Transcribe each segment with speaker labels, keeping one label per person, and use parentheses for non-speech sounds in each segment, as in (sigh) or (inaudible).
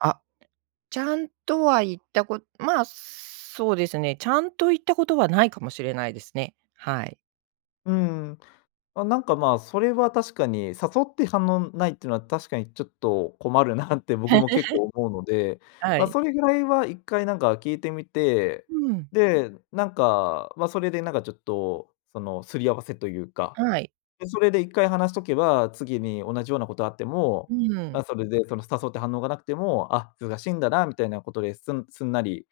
Speaker 1: あ、ちゃんとは言ったこまあ、そうですね、ちゃんと言ったことはないかもしれないですね。はい。
Speaker 2: うん、あ、なんかまあそれは確かに、誘って反応ないってのは確かにちょっと困るなって僕も結構思うので、
Speaker 1: (chuckles) は
Speaker 2: ま、
Speaker 1: い。
Speaker 2: それぐらいは一回なんか聞いてみて、
Speaker 1: うん。
Speaker 2: で、なんか、ま、それでなんかちょっと、その擦り合わせというか、
Speaker 1: はい。
Speaker 2: で、それで一回話しとけば、次に同じようなことあっても、
Speaker 1: うん。
Speaker 2: あ、それでその誘って反応がなくても、「あ、忙しいんだなみたいな」ことで、すんすんなり、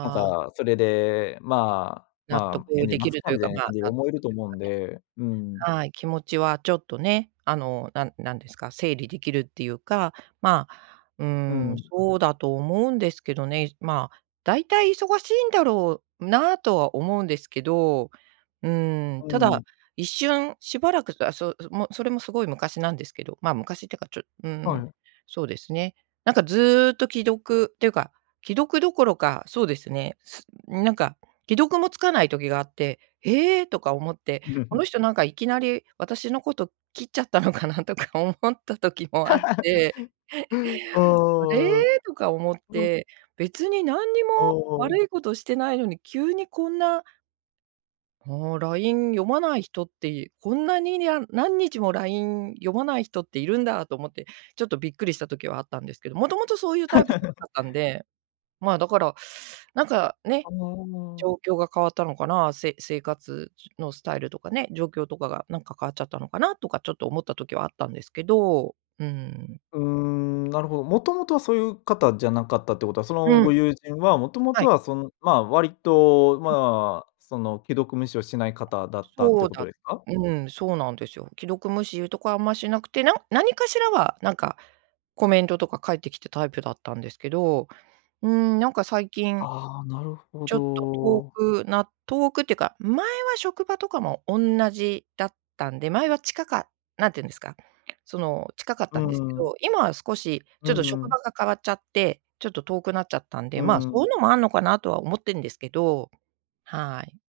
Speaker 2: なん
Speaker 1: あ。
Speaker 2: かそれで、「まあ
Speaker 1: 納
Speaker 2: ま
Speaker 1: 得
Speaker 2: あ、返事
Speaker 1: でき
Speaker 2: 待つ
Speaker 1: る
Speaker 2: か」
Speaker 1: という
Speaker 2: みた
Speaker 1: か、
Speaker 2: いな
Speaker 1: ま、
Speaker 2: 感じ
Speaker 1: 納
Speaker 2: 思え
Speaker 1: 得
Speaker 2: る
Speaker 1: という
Speaker 2: と思うんで、うー
Speaker 1: か
Speaker 2: ん。
Speaker 1: ね、はい、気持ちはちょっとね、あの、なんなんですか、整理できるっていうか、まあ、うー
Speaker 2: う
Speaker 1: ん、
Speaker 2: ん。
Speaker 1: そうだと思うんですけどね、じまあ、大体忙しいんだろうなとは思うんですけど、うー
Speaker 2: う
Speaker 1: ん、た
Speaker 2: ー
Speaker 1: だ、
Speaker 2: ん。
Speaker 1: 一瞬しばらくたすそもそれもすごい昔なんですけど、まあ昔ってか、ちょうー
Speaker 2: はい、
Speaker 1: ん、
Speaker 2: え。
Speaker 1: そうですね。なんかずっと既読っていうか、既読どころか、そうですね、すなんか、既読もつかない時があって、「ええ！？」とか思って、「こ
Speaker 2: (chuckles)
Speaker 1: の人なんかいきなり私のこと、切っちゃったのかな」とか思った時もあっ
Speaker 2: (chuckles)
Speaker 1: て
Speaker 2: う
Speaker 1: 「あ
Speaker 2: ーん、
Speaker 1: れ」とか思っ
Speaker 2: うん。
Speaker 1: て、別に何に
Speaker 2: お
Speaker 1: も
Speaker 2: お。
Speaker 1: 悪いことしてないのに、急にこんな「ほう、LINE 読まない人って、いこんなににゃん何日も LINE 読まない人っているんだ」と思って、ちょっとびっくりした時はあったんですけど、元々そういうタイプじゃか
Speaker 2: (chuckles)
Speaker 1: ったんで、まあ、だから、なんかね、
Speaker 2: あおうお。
Speaker 1: 状況が変わったのかな、せ生活じゅのスタイルとかね、状況とかがなんか変わっちゃったのかなとか、ちょっと思った時はあったんですけど、うーん。
Speaker 2: うーん、なるほど、もともとはそういう方じゃなかったってことは、その
Speaker 1: う
Speaker 2: ご
Speaker 1: ん。
Speaker 2: 友人は、もとも
Speaker 1: は
Speaker 2: と
Speaker 1: い。
Speaker 2: はその、まあ、割と、
Speaker 1: うん。
Speaker 2: まあ、その既読無視をしない方だったって
Speaker 1: そう
Speaker 2: こと
Speaker 1: だ
Speaker 2: ですか。
Speaker 1: うん、そうなんですよ。既読無視いうとこはあんましなくて、なん何かしらは、なんか、コメントとか返ってきたタイプだったんですけど、うーん、なんか最近、
Speaker 2: ああ、なるほ
Speaker 1: ちょっと遠
Speaker 2: ど。
Speaker 1: くな遠くっていうか、前は職場とかも同じだったんで、前は近かっ何て言うんですか、その、近かっ
Speaker 2: う
Speaker 1: たんですけ
Speaker 2: ーん。
Speaker 1: ど、今は少し
Speaker 2: う
Speaker 1: ちょ
Speaker 2: ー
Speaker 1: っと職
Speaker 2: ん。
Speaker 1: 場が変わっちゃって、ちょっと遠くなっちゃったんで、
Speaker 2: う
Speaker 1: まあ、そう
Speaker 2: ん。
Speaker 1: いうのもあんのかなとは思ってんですけど。はい。